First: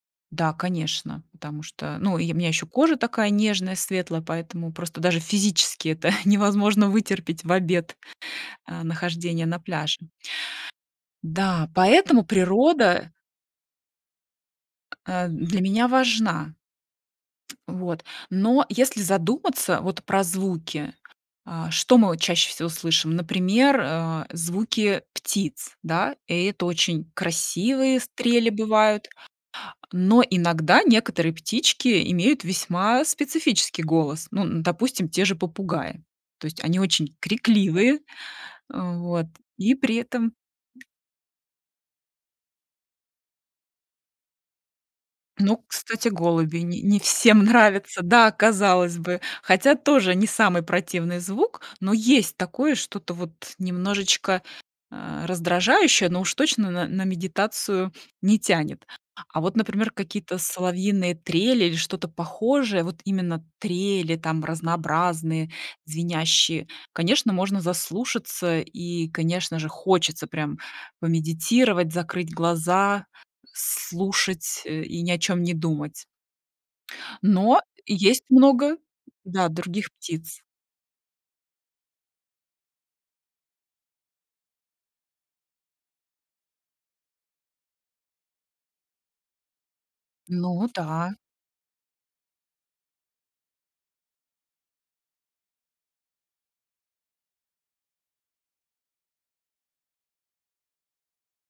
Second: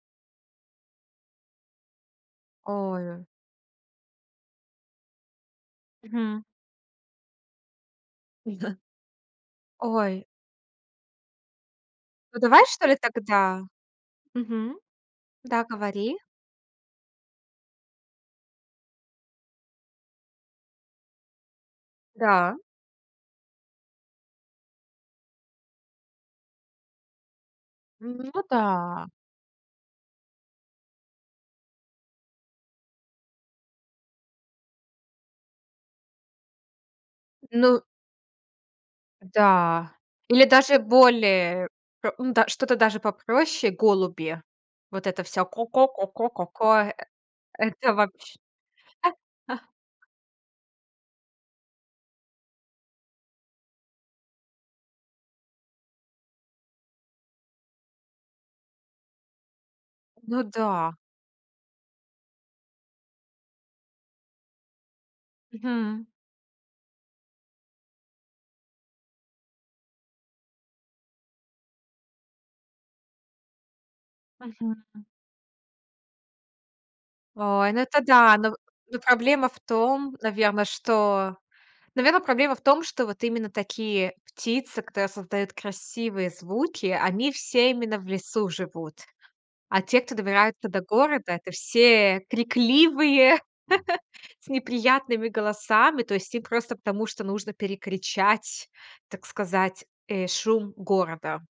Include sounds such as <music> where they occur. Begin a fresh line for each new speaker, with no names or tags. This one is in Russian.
Да, конечно, потому что, ну, и у меня ещё кожа
Ой-ой-ой.
такая нежная, светлая, поэтому просто даже физически это <chuckles>
Мгм.
невозможно вытерпеть в обед,
<chuckles>
э, нахождение на пляже.
Ой.
Да, поэтому
Ну, давай, что ли,
природа
тогда? Мгм.
э, для
Да,
меня
говори.
важна. Вот, но если задуматься вот про звуки, а, что мы вот чаще
Да.
всего слышим, например, э, звуки птиц, да, и это очень красивые
Ну
трели бывают.
да.
Но иногда некоторые птички имеют весьма специфический голос, ну, н допустим, те же попугаи, то есть они очень
Ну
крикливые, э, вот, и при
да.
этом
Или даже более п м, да, что-то даже попроще, голуби- вот это всё
Ну,
"ко ко ко
кстати,
ко ко
голуби н
ко".
не всем
Э это
нравятся. Да,
вообщ
казалось бы,
<chuckles>
хотя тоже не самый противный звук, но есть такое что-то вот немножечко, а, раздражающее, но уж точно н на медитацию не тянет. А вот, например, какие-то
Ну да.
соловьиные трели или что-то похожее, вот именно трели, там разнообразные,
Мгм.
звенящие, конечно, можно заслушаться и, конечно же, хочется прям помедитировать, закрыть глаза, слушать, э, и
Мгм.
ни о чем не думать. Но,
Ой, ну,
и
это
есть
да. Но
много,
но
да,
проблема в
других
том,
птиц.
наверно, что Наверно, проблема в том, что вот именно такие птицы, которые создают красивые звуки, они все именно в лесу живут. А те, кто
Ну
добирается до
да.
города- это все крикливые, <chuckles> с неприятными голосами. То есть им просто потому, что нужно перекричать, так сказать, э, шум города.